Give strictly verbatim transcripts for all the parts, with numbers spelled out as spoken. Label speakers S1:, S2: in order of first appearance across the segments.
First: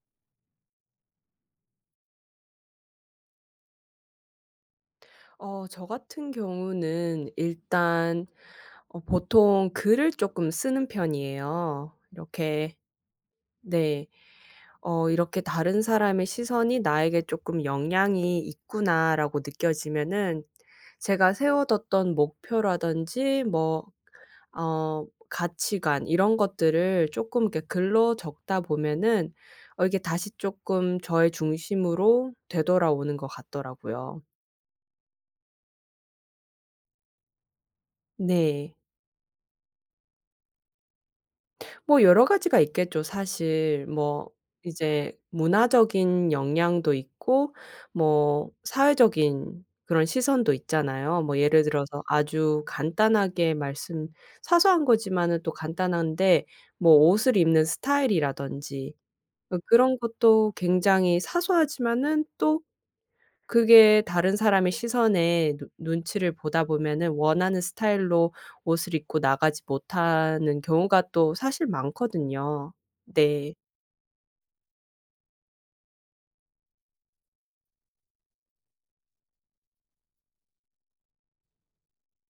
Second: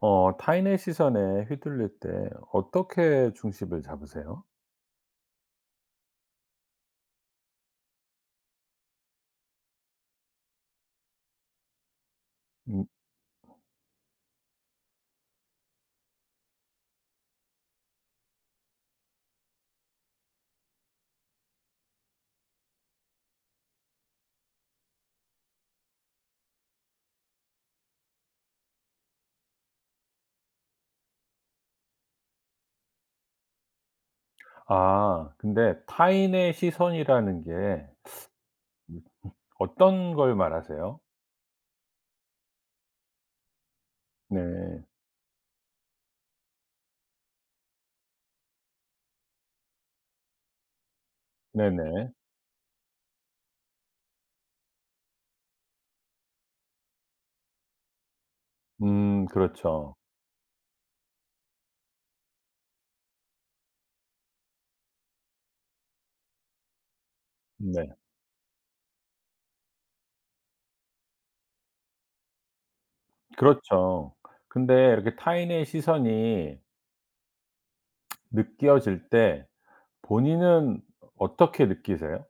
S1: 어 타인의 시선에 휘둘릴 때 어떻게 중심을 잡으세요?
S2: 어 저 같은 경우는 일단, 어 보통 글을 조금 쓰는 편이에요, 이렇게.
S1: 음.
S2: 네. 어 이렇게 '다른 사람의 시선이 나에게 조금 영향이 있구나.'라고 느껴지면은, 제가 세워뒀던 목표라든지 뭐, 어 가치관 이런 것들을 조금 이렇게 글로 적다 보면은, 어 이게 다시 조금 저의 중심으로 되돌아오는 것 같더라고요.
S1: 아, 근데 타인의 시선이라는 게
S2: 네.
S1: 어떤 걸 말하세요?
S2: 뭐 여러 가지가 있겠죠, 사실. 뭐
S1: 네.
S2: 이제 문화적인 영향도 있고, 뭐 사회적인 그런 시선도 있잖아요. 뭐 예를 들어서
S1: 네네.
S2: 아주 간단하게 말씀, 사소한 거지만은 또 간단한데, 뭐 옷을 입는 스타일이라든지,
S1: 음,
S2: 어
S1: 그렇죠.
S2: 그런 것도 굉장히 사소하지만은 또, 그게 다른 사람의 시선에 눈 눈치를 보다 보면은 원하는
S1: 네.
S2: 스타일로 옷을 입고 나가지 못하는 경우가 또 사실 많거든요. 네.
S1: 그렇죠. 근데 이렇게 타인의 시선이 느껴질 때 본인은 어떻게 느끼세요?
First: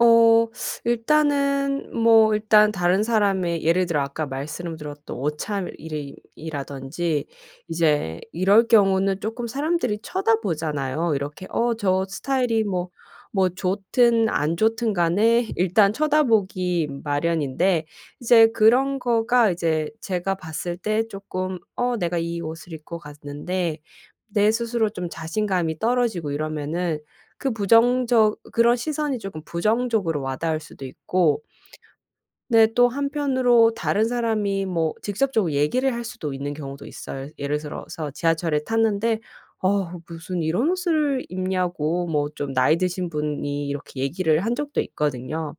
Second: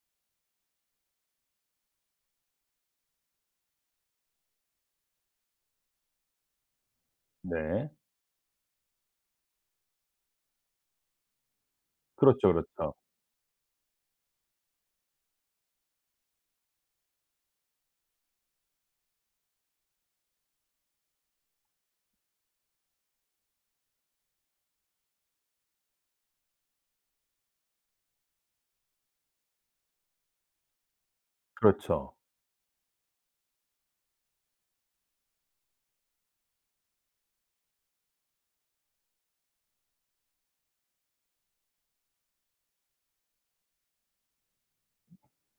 S2: 어 일단은 뭐 일단 다른 사람의, 예를 들어 아까 말씀드렸던 오참이라든지,
S1: 네.
S2: 이제 이럴 경우는 조금 사람들이 쳐다보잖아요. 이렇게 어 저
S1: 그렇죠,
S2: 스타일이 뭐
S1: 그렇죠.
S2: 뭐 좋든 안 좋든 간에 일단 쳐다보기 마련인데, 이제 그런 거가 이제 제가 봤을 때 조금 '어, 내가 이 옷을 입고 갔는데 내 스스로 좀 자신감이 떨어지고' 이러면은, 그 부정적 그런 시선이 조금 부정적으로 와 닿을 수도 있고.
S1: 그렇죠.
S2: 네, 또 한편으로 다른 사람이 뭐 직접적으로 얘기를 할 수도 있는 경우도 있어요. 예를 들어서 지하철에 탔는데 "어, 무슨 이런 옷을 입냐."고 뭐 좀 나이 드신 분이 이렇게 얘기를 한 적도 있거든요.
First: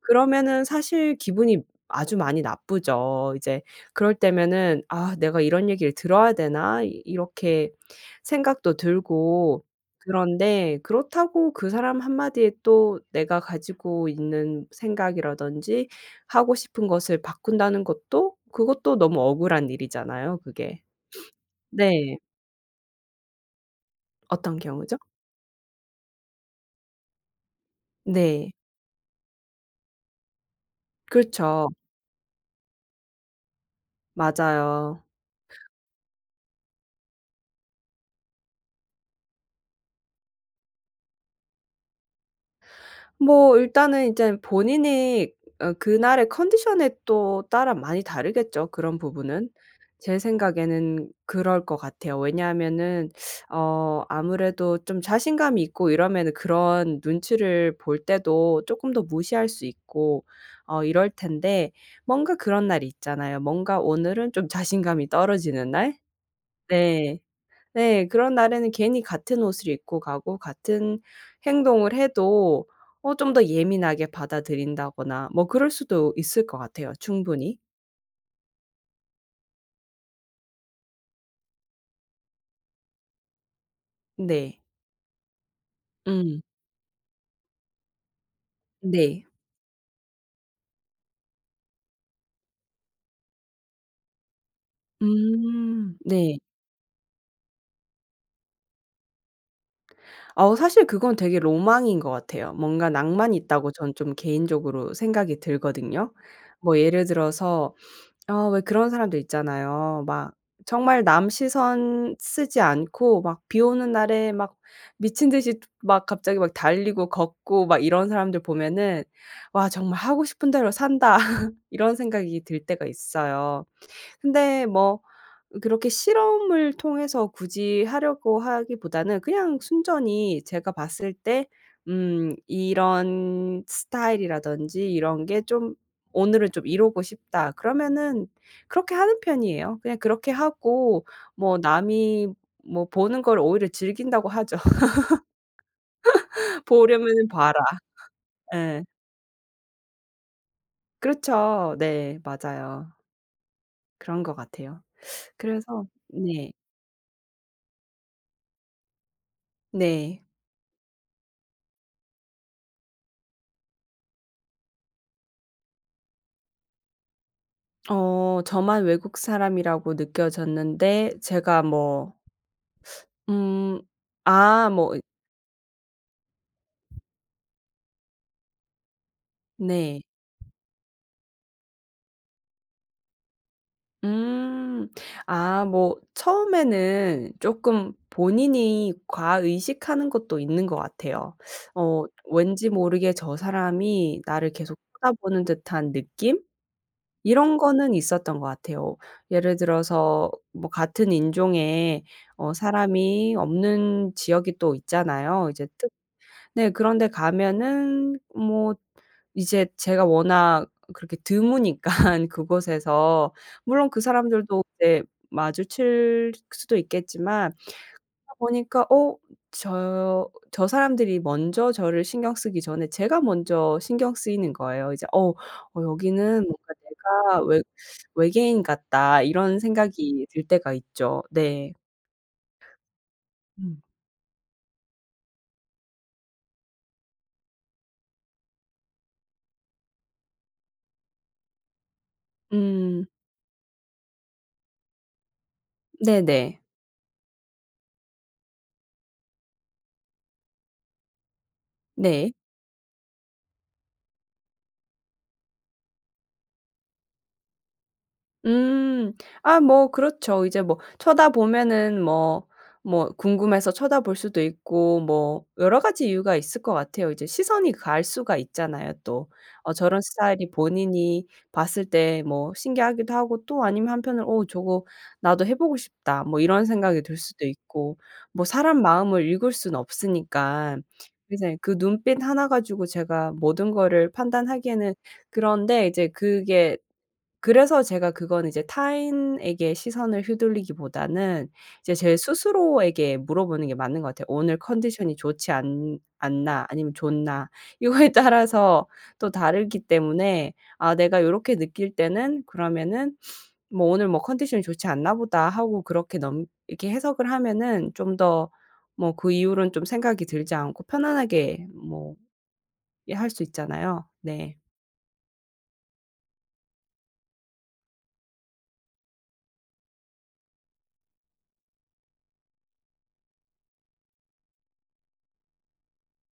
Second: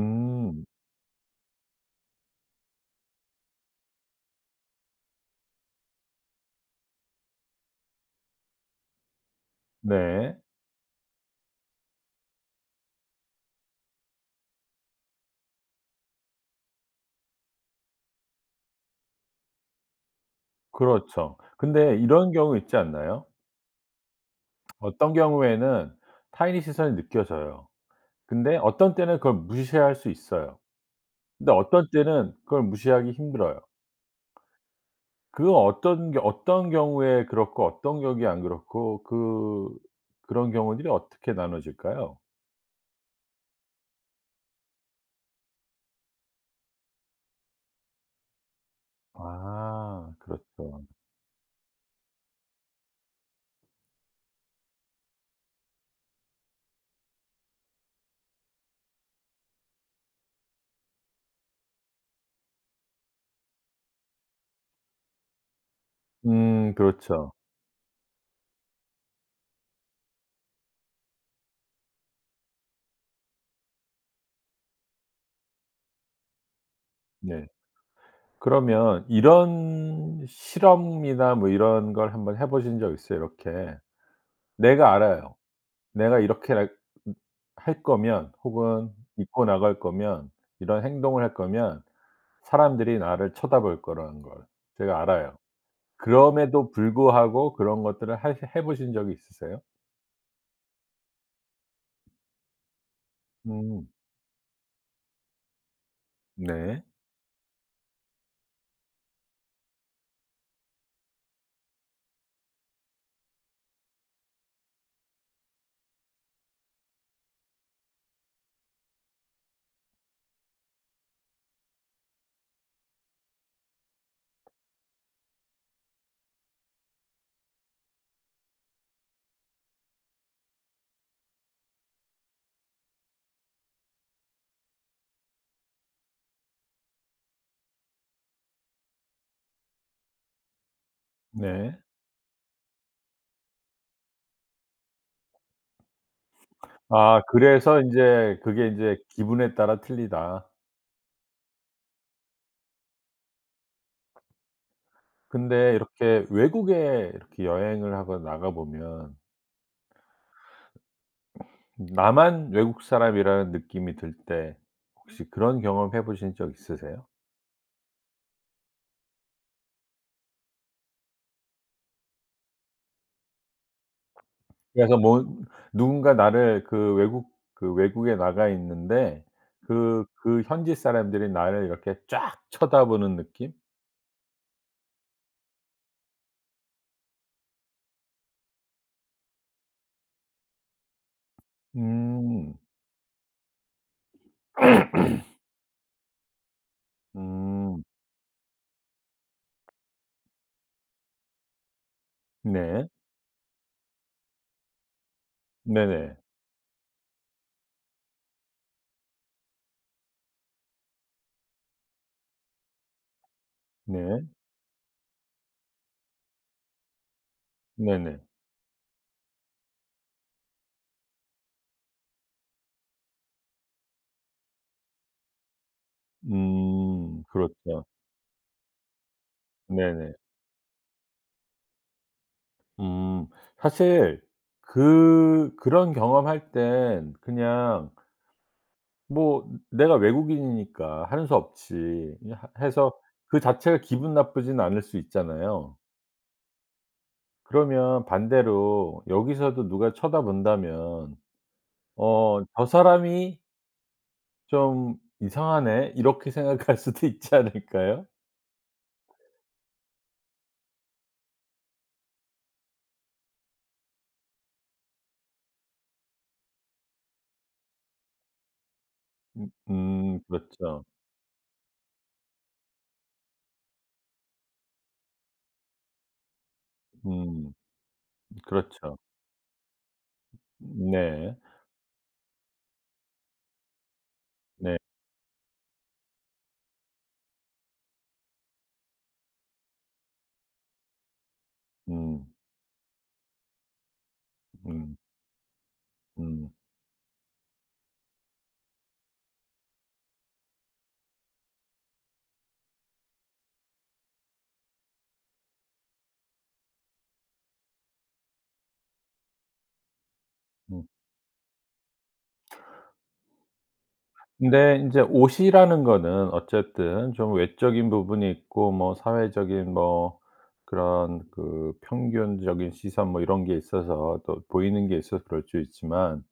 S2: 그러면은 사실 기분이 아주 많이 나쁘죠, 이제. 그럴 때면은 '아, 내가 이런 얘기를 들어야 되나?' 이 이렇게 생각도 들고,
S1: 네.
S2: 그런데 그렇다고 그 사람 한마디에 또 내가 가지고 있는 생각이라든지 하고 싶은 것을 바꾼다는 것도, 그것도 너무 억울한 일이잖아요, 그게.
S1: 그렇죠. 근데
S2: 네.
S1: 이런 경우 있지 않나요?
S2: 어떤 경우죠?
S1: 어떤 경우에는 타인의 시선이 느껴져요.
S2: 네.
S1: 근데 어떤 때는 그걸 무시할 수 있어요. 근데
S2: 그렇죠.
S1: 어떤 때는 그걸 무시하기 힘들어요.
S2: 맞아요.
S1: 그 어떤 게 어떤 경우에 그렇고 어떤 경우에 안 그렇고 그 그런 경우들이 어떻게 나눠질까요?
S2: 뭐 일단은 이제 본인이, 어 그날의 컨디션에 또 따라 많이 다르겠죠, 그런 부분은.
S1: 아,
S2: 제
S1: 그렇죠.
S2: 생각에는 그럴 것 같아요. 왜냐하면은 어 아무래도 좀 자신감이 있고 이러면은 그런 눈치를 볼 때도 조금 더 무시할 수 있고, 어 이럴 텐데, 뭔가 그런 날이 있잖아요. 뭔가 오늘은 좀 자신감이 떨어지는 날?
S1: 음,
S2: 네.
S1: 그렇죠.
S2: 네. 그런 날에는 괜히 같은 옷을 입고 가고 같은 행동을 해도, 어 좀 더 예민하게 받아들인다거나 뭐 그럴 수도 있을 것 같아요,
S1: 네.
S2: 충분히.
S1: 그러면 이런 실험이나 뭐 이런 걸 한번 해 보신 적 있어요? 이렇게
S2: 네.
S1: 내가 알아요. 내가
S2: 음.
S1: 이렇게 할 할 거면, 혹은
S2: 네.
S1: 입고 나갈 거면, 이런 행동을 할 거면 사람들이 나를 쳐다볼 거라는 걸 제가 알아요.
S2: 음. 네.
S1: 그럼에도 불구하고 그런 것들을 하시 해 보신 적이 있으세요?
S2: 어 사실 그건 되게 로망인 것 같아요. 뭔가 낭만이 있다고
S1: 음.
S2: 저는 좀 개인적으로 생각이 들거든요. 뭐
S1: 네.
S2: 예를 들어서, 아, 왜 그런 사람들 있잖아요. 막 정말 남 시선 쓰지 않고 막 비 오는 날에 막 미친 듯이 막 갑자기 막 달리고 걷고 막 이런 사람들 보면은 '와, 정말 하고 싶은 대로 산다.' 이런 생각이 들 때가 있어요. 근데 뭐 그렇게 실험을 통해서 굳이 하려고 하기보다는, 그냥 순전히 제가 봤을 때 음 이런 스타일이라든지 이런 게 좀, '오늘은 좀 이루고 싶다.' 그러면은 그렇게 하는 편이에요. 그냥 그렇게 하고, 뭐
S1: 네.
S2: 남이 뭐 보는 걸 오히려 즐긴다고 하죠.
S1: 아,
S2: "보려면은 봐라."
S1: 그래서 인제 그게
S2: 예.
S1: 인제 '기분에 따라 틀리다.'
S2: 그렇죠. 네. 맞아요. 그런 것 같아요.
S1: 근데
S2: 그래서
S1: 이렇게
S2: 네.
S1: 외국에 이렇게 여행을 하거나 나가 보면
S2: 네.
S1: 나만 외국 사람이라는 느낌이 들 때 혹시 그런 경험 해 보신 적 있으세요?
S2: 어 저만 외국 사람이라고 느껴졌는데 제가 뭐, 음 아
S1: 그래서
S2: 뭐.
S1: 뭐 누군가 나를 그 외국 그 외국에 나가 있는데
S2: 네.
S1: 그 그 현지 사람들이 나를 이렇게 쫙 쳐다보는 느낌?
S2: 음. 아, 뭐 처음에는 조금 본인이 과의식하는 것도 있는 것 같아요. 어
S1: 음.
S2: 왠지 모르게 저 사람이 나를 계속 쳐다보는 듯한 느낌? 이런
S1: 음.
S2: 거는 있었던 것 같아요. 예를 들어서 뭐 같은 인종의 어
S1: 네.
S2: 사람이 없는 지역이 또 있잖아요, 이제.
S1: 네네.
S2: 네. 그런데 가면은 뭐 이제 제가 워낙 그렇게 드무니깐 그곳에서 물론 그
S1: 네.
S2: 사람들도 이제 마주칠 수도 있겠지만,
S1: 네네.
S2: 보니까 '어, 저 저 사람들이 먼저 저를 신경 쓰기 전에 제가 먼저 신경 쓰이는 거예요.' 이제 '어 어 여기는 뭔가
S1: 음.
S2: 내가 외
S1: 그렇죠.
S2: 외계인 같다.' 이런
S1: 네네.
S2: 생각이 들 때가 있죠. 네.
S1: 음.
S2: 음.
S1: 사실 그 그런 경험할 땐 그냥, 뭐 내가 외국인이니까 하는 수 없지, 이 하 해서
S2: 음.
S1: 그 자체가 기분 나쁘진 않을 수 있잖아요.
S2: 네네.
S1: 그러면 반대로 여기서도 누가 쳐다본다면
S2: 네.
S1: '어, 저 사람이 좀 이상하네.' 이렇게 생각할 수도 있지 않을까요?
S2: 음. 아, 뭐 그렇죠. 이제 뭐 쳐다보면은 뭐 뭐 궁금해서 쳐다볼 수도 있고 뭐 여러 가지 이유가 있을 것 같아요. 이제 시선이 갈 수가 있잖아요, 또. 어 저런
S1: 음,
S2: 스타일이
S1: 그렇죠.
S2: 본인이 봤을 때 뭐 신기하기도 하고, 또 아니면 한편으로 '어, 저거 나도 해 보고 싶다.' 뭐 이런 생각이 들 수도
S1: 음,
S2: 있고, 뭐 사람
S1: 그렇죠.
S2: 마음을 읽을 수는 없으니까.
S1: 네.
S2: 그래서 그 눈빛 하나 가지고 제가 모든 거를
S1: 네.
S2: 판단하기에는, 그런데 이제 그게, 그래서 제가 그건 이제 타인에게 시선을 휘둘리기보다는 이제 제
S1: 음.
S2: 스스로에게 물어보는 게 맞는 것 같아요. '오늘
S1: 음.
S2: 컨디션이 좋지 않
S1: 음.
S2: 않나 아니면 좋나.' 이거에 따라서 또 다르기 때문에, 아, 내가 요렇게 느낄 때는 그러면은 뭐 '오늘 뭐 컨디션이 좋지 않나 보다.' 하고 그렇게 넘 이렇게 해석을 하면은 좀 더, 뭐 그 이후로는 좀 생각이 들지
S1: 음.
S2: 않고 편안하게 뭐 예 할 수 있잖아요. 네.
S1: 근데 인제 옷이라는 거는 어쨌든 좀 외적인 부분이 있고, 뭐 사회적인, 뭐 그런 그 평균적인 시선, 뭐 이런 게 있어서 또 보이는 게 있어서 그럴 수 있지만,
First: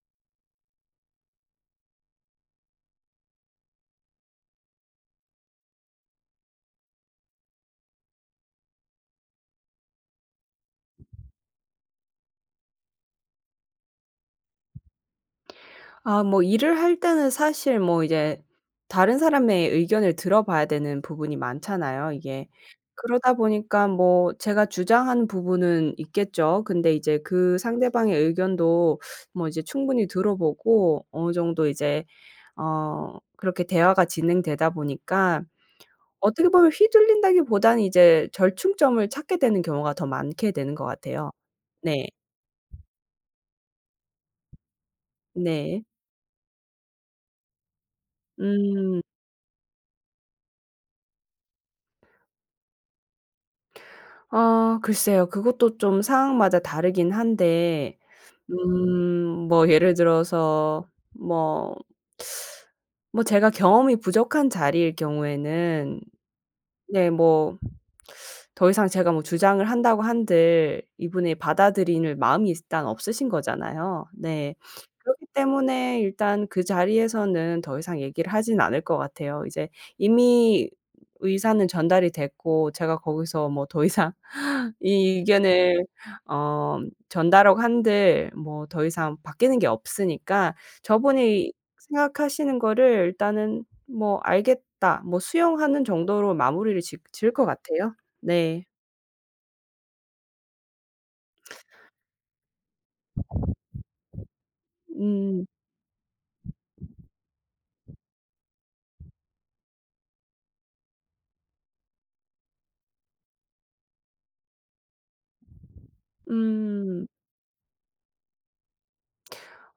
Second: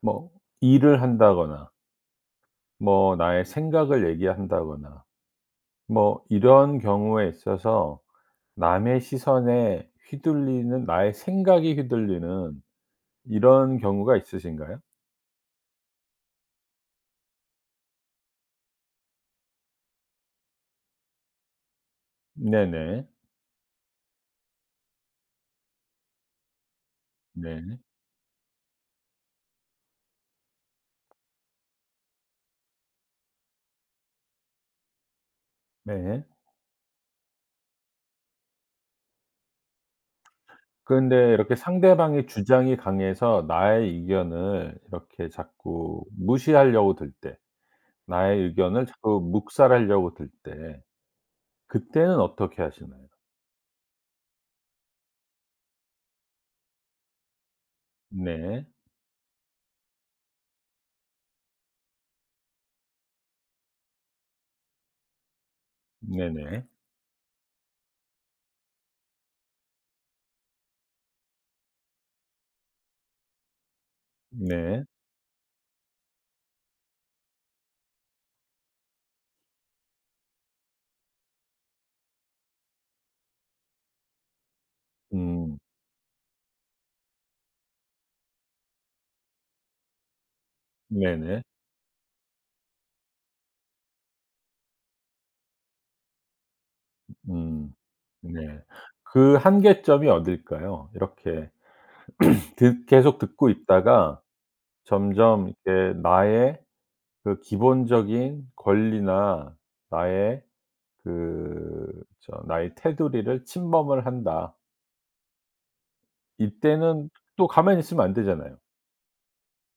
S1: 뭐 일을 한다거나 뭐 나의 생각을 얘기한다거나 뭐 이런 경우에 있어서 남의 시선에 휘둘리는, 나의 생각이 휘둘리는 이런 경우가 있으신가요?
S2: 아, 뭐 일을 할 때는 사실 뭐 이제 다른 사람의 의견을 들어봐야 되는 부분이 많잖아요, 이게.
S1: 네네.
S2: 그러다 보니까 뭐 제가 주장하는 부분은 있겠죠. 근데 이제 그
S1: 네.
S2: 상대방의 의견도 뭐 이제 충분히 들어보고 어느 정도 이제, 어 그렇게 대화가 진행되다 보니까,
S1: 네.
S2: 어떻게 보면 휘둘린다기보다는 이제 절충점을 찾게 되는 경우가 더 많게 되는 것 같아요.
S1: 근데 이렇게
S2: 네.
S1: 상대방의 주장이 강해서 나의 의견을 이렇게
S2: 네.
S1: 자꾸 무시하려고 들 때, 나의 의견을
S2: 음.
S1: 자꾸 묵살하려고 들 때 그때는 어떻게 하시나요?
S2: 아, 글쎄요. 그것도 좀 상황마다 다르긴 한데,
S1: 네.
S2: 음 뭐 예를 들어서 뭐 뭐 제가 경험이 부족한 자리일 경우에는,
S1: 네네.
S2: 네뭐, 더 이상 제가 뭐 주장을 한다고 한들 이분이 받아들이는 마음이 일단 없으신 거잖아요. 네.
S1: 네.
S2: 그렇기 때문에 일단 그 자리에서는 더 이상 얘기를 하진 않을 것 같아요, 이제. 이미 의사는 전달이 됐고 제가 거기서 뭐 더 이상 이
S1: 음.
S2: 의견을 어 전달하고 한들 뭐 더 이상 바뀌는 게 없으니까,
S1: 네네.
S2: 저분이 생각하시는 거를 일단은 뭐 '알겠다.' 뭐 수용하는 정도로 마무리를 지 지을 것
S1: 음.
S2: 같아요.
S1: 네.
S2: 네.
S1: 그 한계점이 어딜까요? 이렇게 듣 계속 듣고 있다가
S2: 음.
S1: 점점 이렇게 나의 그 기본적인 권리나 나의 그 저 나의 테두리를 침범을 한다.
S2: 음.
S1: 이때는 또 가만히 있으면 안 되잖아요.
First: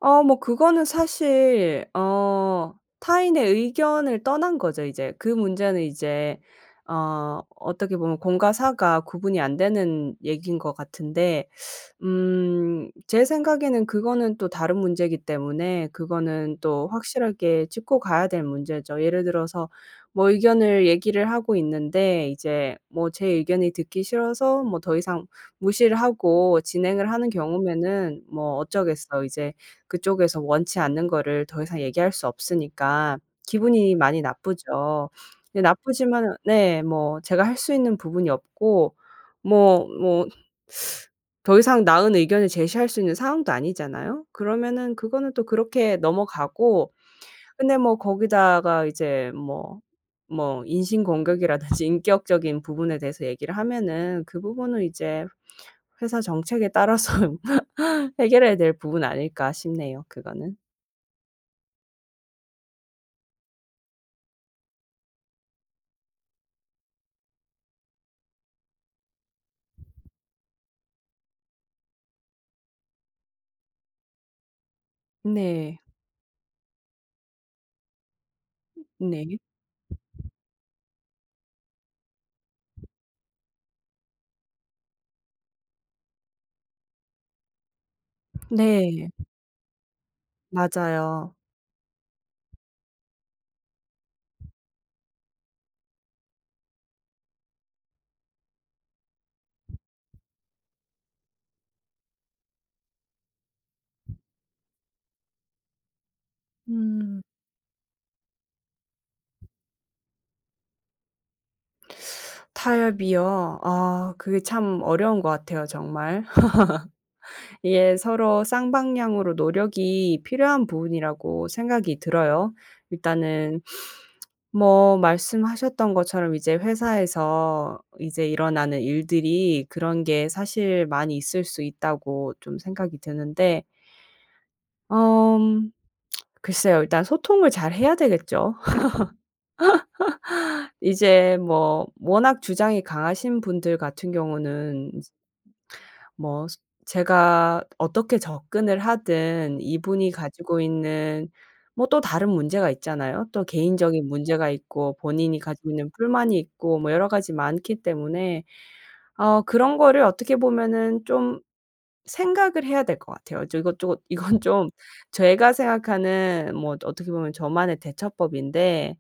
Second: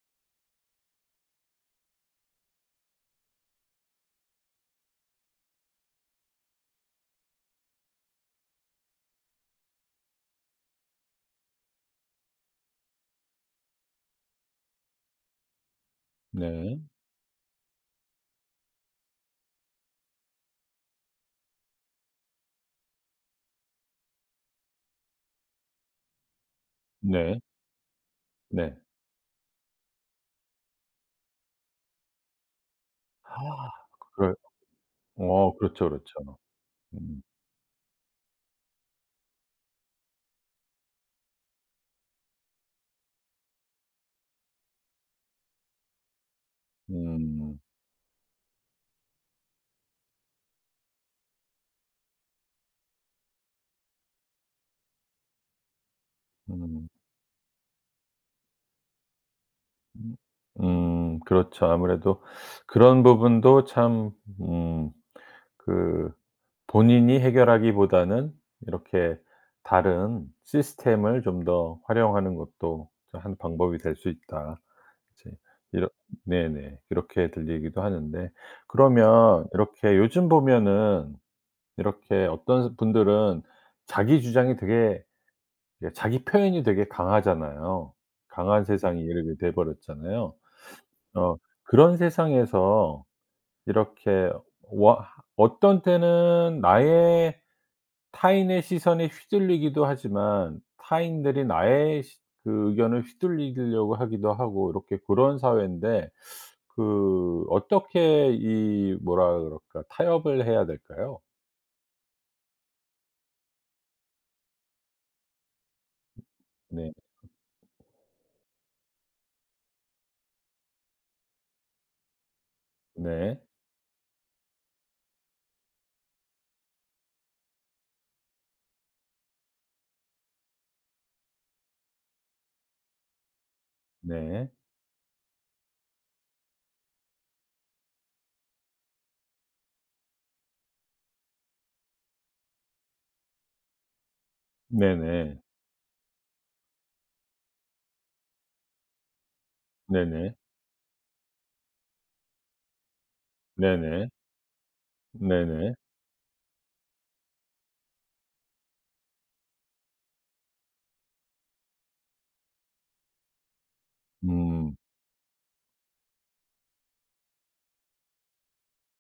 S2: 어 뭐 그거는 사실, 어 타인의 의견을 떠난 거죠, 이제. 그 문제는 이제 어 어떻게 보면 공과 사가 구분이 안 되는 얘기인 것 같은데, 음 제 생각에는 그거는 또 다른 문제이기 때문에, 그거는
S1: 네.
S2: 또 확실하게 짚고 가야 될 문제죠. 예를 들어서 뭐 의견을 얘기를 하고 있는데 이제, 뭐 제 의견이 듣기 싫어서 뭐 더 이상 무시를 하고 진행을 하는
S1: 네.
S2: 경우면은, 뭐
S1: 네.
S2: 어쩌겠어. 이제 그쪽에서 원치 않는 거를 더 이상 얘기할 수 없으니까,
S1: 아
S2: 기분이 많이
S1: 그럴
S2: 나쁘죠.
S1: 어
S2: 근데 나
S1: 그렇죠,
S2: 쁘지
S1: 그렇죠.
S2: 만 네, 뭐
S1: 음.
S2: 제가 할 수 있는 부분이 없고, 뭐뭐 더 이상 나은 의견을 제시할 수 있는 상황도 아니잖아요. 그러면은 그거는 또 그렇게 넘어가고,
S1: 음.
S2: 근데 뭐 거기다가 이제 뭐 뭐 인신공격이라든지 인격적인 부분에 대해서 얘기를 하면은, 그 부분은 이제 회사 정책에
S1: 음.
S2: 따라서 해결해야 될 부분 아닐까 싶네요,
S1: 음.
S2: 그거는.
S1: 음. 그렇죠. 아무래도 그런 부분도 참음 그, 본인이 해결하기보다는 이렇게 다른 시스템을 좀 더 활용하는 것도 저 한 방법이 될 수 있다. 이제
S2: 네.
S1: 이렇 네네, 이렇게 들리기도 하는데.
S2: 네.
S1: 그러면 이렇게 요즘 보면은 이렇게 어떤 분들은 자기 주장이 되게, 예, 자기 표현이 되게 강하잖아요. 강한 세상이
S2: 네.
S1: 이렇게 돼 버렸잖아요.
S2: 맞아요.
S1: 어 그런 세상에서 이렇게 워 어떤 때는 나의 타인의 시선에 휘둘리기도 하지만, 타인들이 나의 시 그 의견을 휘둘리려고 하기도 하고, 이렇게 그런 사회인데
S2: 음.
S1: 그 어떻게 이, 뭐라 그럴까, 타협을 해야 될까요?
S2: 타협이요? 아, 그게 참 어려운 것 같아요, 정말.
S1: 네.
S2: 예, 서로 쌍방향으로 노력이 필요한 부분이라고 생각이 들어요.
S1: 네.
S2: 일단은 뭐 말씀하셨던 것처럼 이제 회사에서 이제 일어나는 일들이 그런 게 사실 많이 있을 수 있다고 좀 생각이 드는데,
S1: 네.
S2: 음 글쎄요. 일단 소통을 잘 해야 되겠죠. 이제 뭐 워낙 주장이 강하신 분들 같은 경우는,
S1: 네네.
S2: 뭐 스 제가 어떻게 접근을 하든 이분이
S1: 네네.
S2: 가지고 있는, 뭐 또 다른 문제가 있잖아요. 또 개인적인
S1: 네네.
S2: 문제가 있고 본인이 가지고
S1: 네네.
S2: 있는 불만이 있고 뭐 여러 가지 많기 때문에, 어 그런 거를 어떻게 보면은 좀 생각을 해야 될 것 같아요. 저, 이것저것 이건 좀,
S1: 음.
S2: 제가 생각하는 뭐 어떻게 보면 저만의 대처법인데,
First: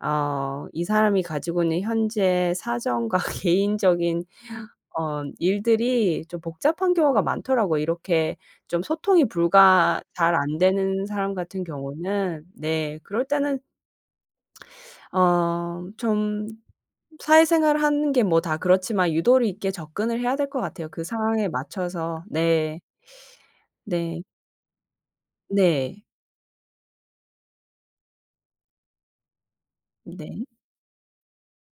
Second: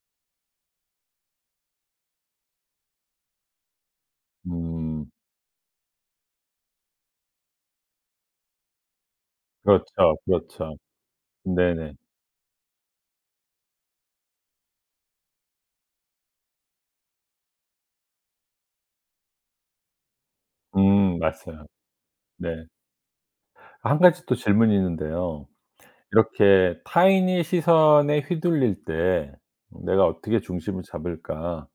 S2: 어 이 사람이 가지고 있는 현재 사정과 개인적인
S1: 음.
S2: 어 일들이 좀 복잡한 경우가 많더라고요. 이렇게 좀 소통이 불가
S1: 그렇죠,
S2: 잘 안
S1: 그렇죠.
S2: 되는 사람 같은
S1: 네네.
S2: 경우는, 네, 그럴 때는 어 좀 사회생활 하는 게 뭐 다 그렇지만 유도리 있게 접근을 해야 될 것 같아요, 그
S1: 음,
S2: 상황에
S1: 맞아요.
S2: 맞춰서.
S1: 네.
S2: 네.
S1: 한
S2: 네.
S1: 가지 또 질문이 있는데요.
S2: 네.
S1: 이렇게 타인의 시선에 휘둘릴 때 '내가 어떻게
S2: 네.
S1: 중심을 잡을까.'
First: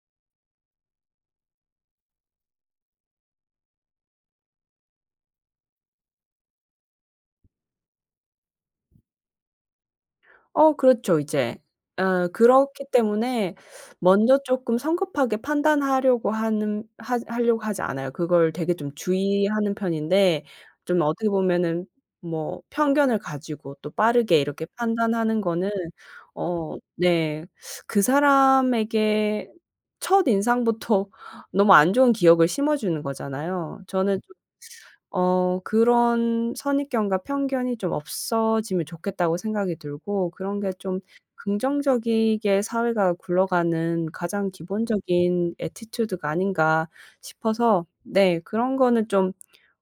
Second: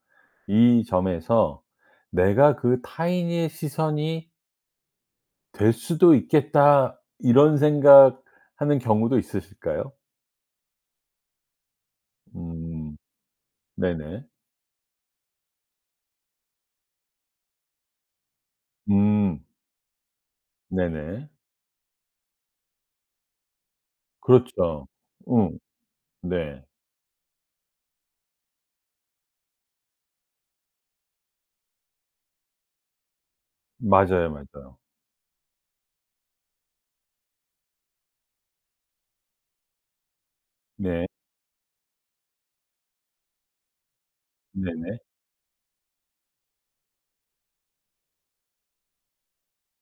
S1: 이 점에서 '내가 그 타인의 시선이 될 수도 있겠다.' 이런 생각하는 경우도 있으실까요?
S2: 어 그렇죠, 이제. 어 그렇기
S1: 음.
S2: 때문에
S1: 네네.
S2: 먼저 쪼끔 성급하게 판단하려고 하는, 하 하려고 하지 않아요. 그걸 되게 좀
S1: 음.
S2: 주의하는 편인데, 좀
S1: 네네.
S2: 어떻게 보면은 뭐 편견을 가지고 또 빠르게 이렇게
S1: 그렇죠.
S2: 판단하는
S1: 음,
S2: 거는,
S1: 네.
S2: 어, 네. 그 사람에게 첫인상부터 너무 안 좋은 기억을 심어주는 거잖아요. 저는
S1: 맞아요, 맞아요.
S2: 어 그런 선입견과 편견이 좀 없어지면 좋겠다고 생각이 들고, 그런 게 좀
S1: 네.
S2: 긍정적이게 사회가 굴러가는 가장
S1: 네네.
S2: 기본적인 애티튜드가 아닌가 싶어서, 네, 그런 거는 좀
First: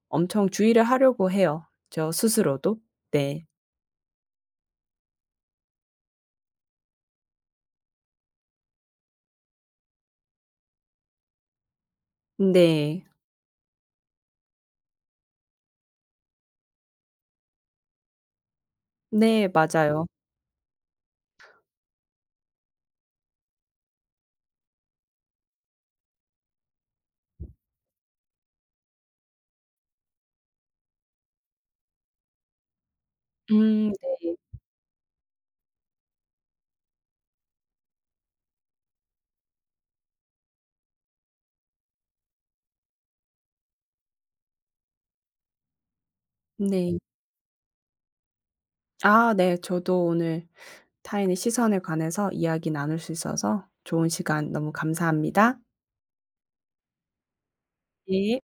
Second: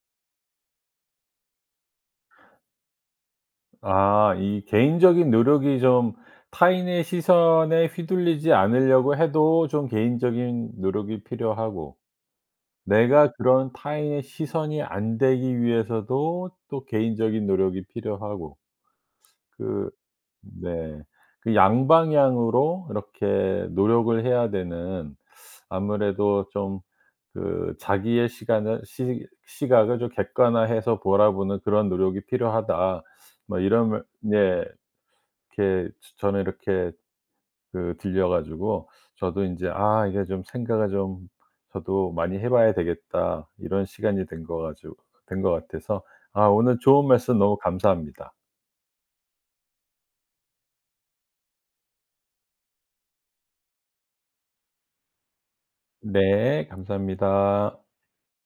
S2: 엄청 주의를 하려고 해요, 저 스스로도. 네.
S1: 아, 이 개인적인 노력이 좀, 타인의 시선에 휘둘리지 않으려고 해도 좀 개인적인 노력이 필요하고,
S2: 네.
S1: 내가 그런 타인의 시선이 안 되기 위해서도 또 개인적인 노력이 필요하고,
S2: 네,
S1: 그
S2: 맞아요.
S1: 네, 그 양방향으로 이렇게 노력을 해야 되는, 아무래도 좀 그 자기의 시간을 시 시각을 좀 객관화해서 바라보는 그런 노력이 필요하다. 뭐 이런
S2: 음.
S1: 말, 네. 이렇게 저 저는 이렇게 그 들려 가지고 저도 이제 '아 이게 좀 생각을 좀 저도 많이 해 봐야 되겠다.' 이런 시간이 된 거 가지고 된 것 같아서. 아, 오늘
S2: 네.
S1: 좋은 말씀 너무 감사합니다.
S2: 아, 네. 저도 오늘 타인의 시선에 관해서 이야기 나눌 수 있어서 좋은 시간 너무 감사합니다.
S1: 네. 감사합니다.
S2: 네.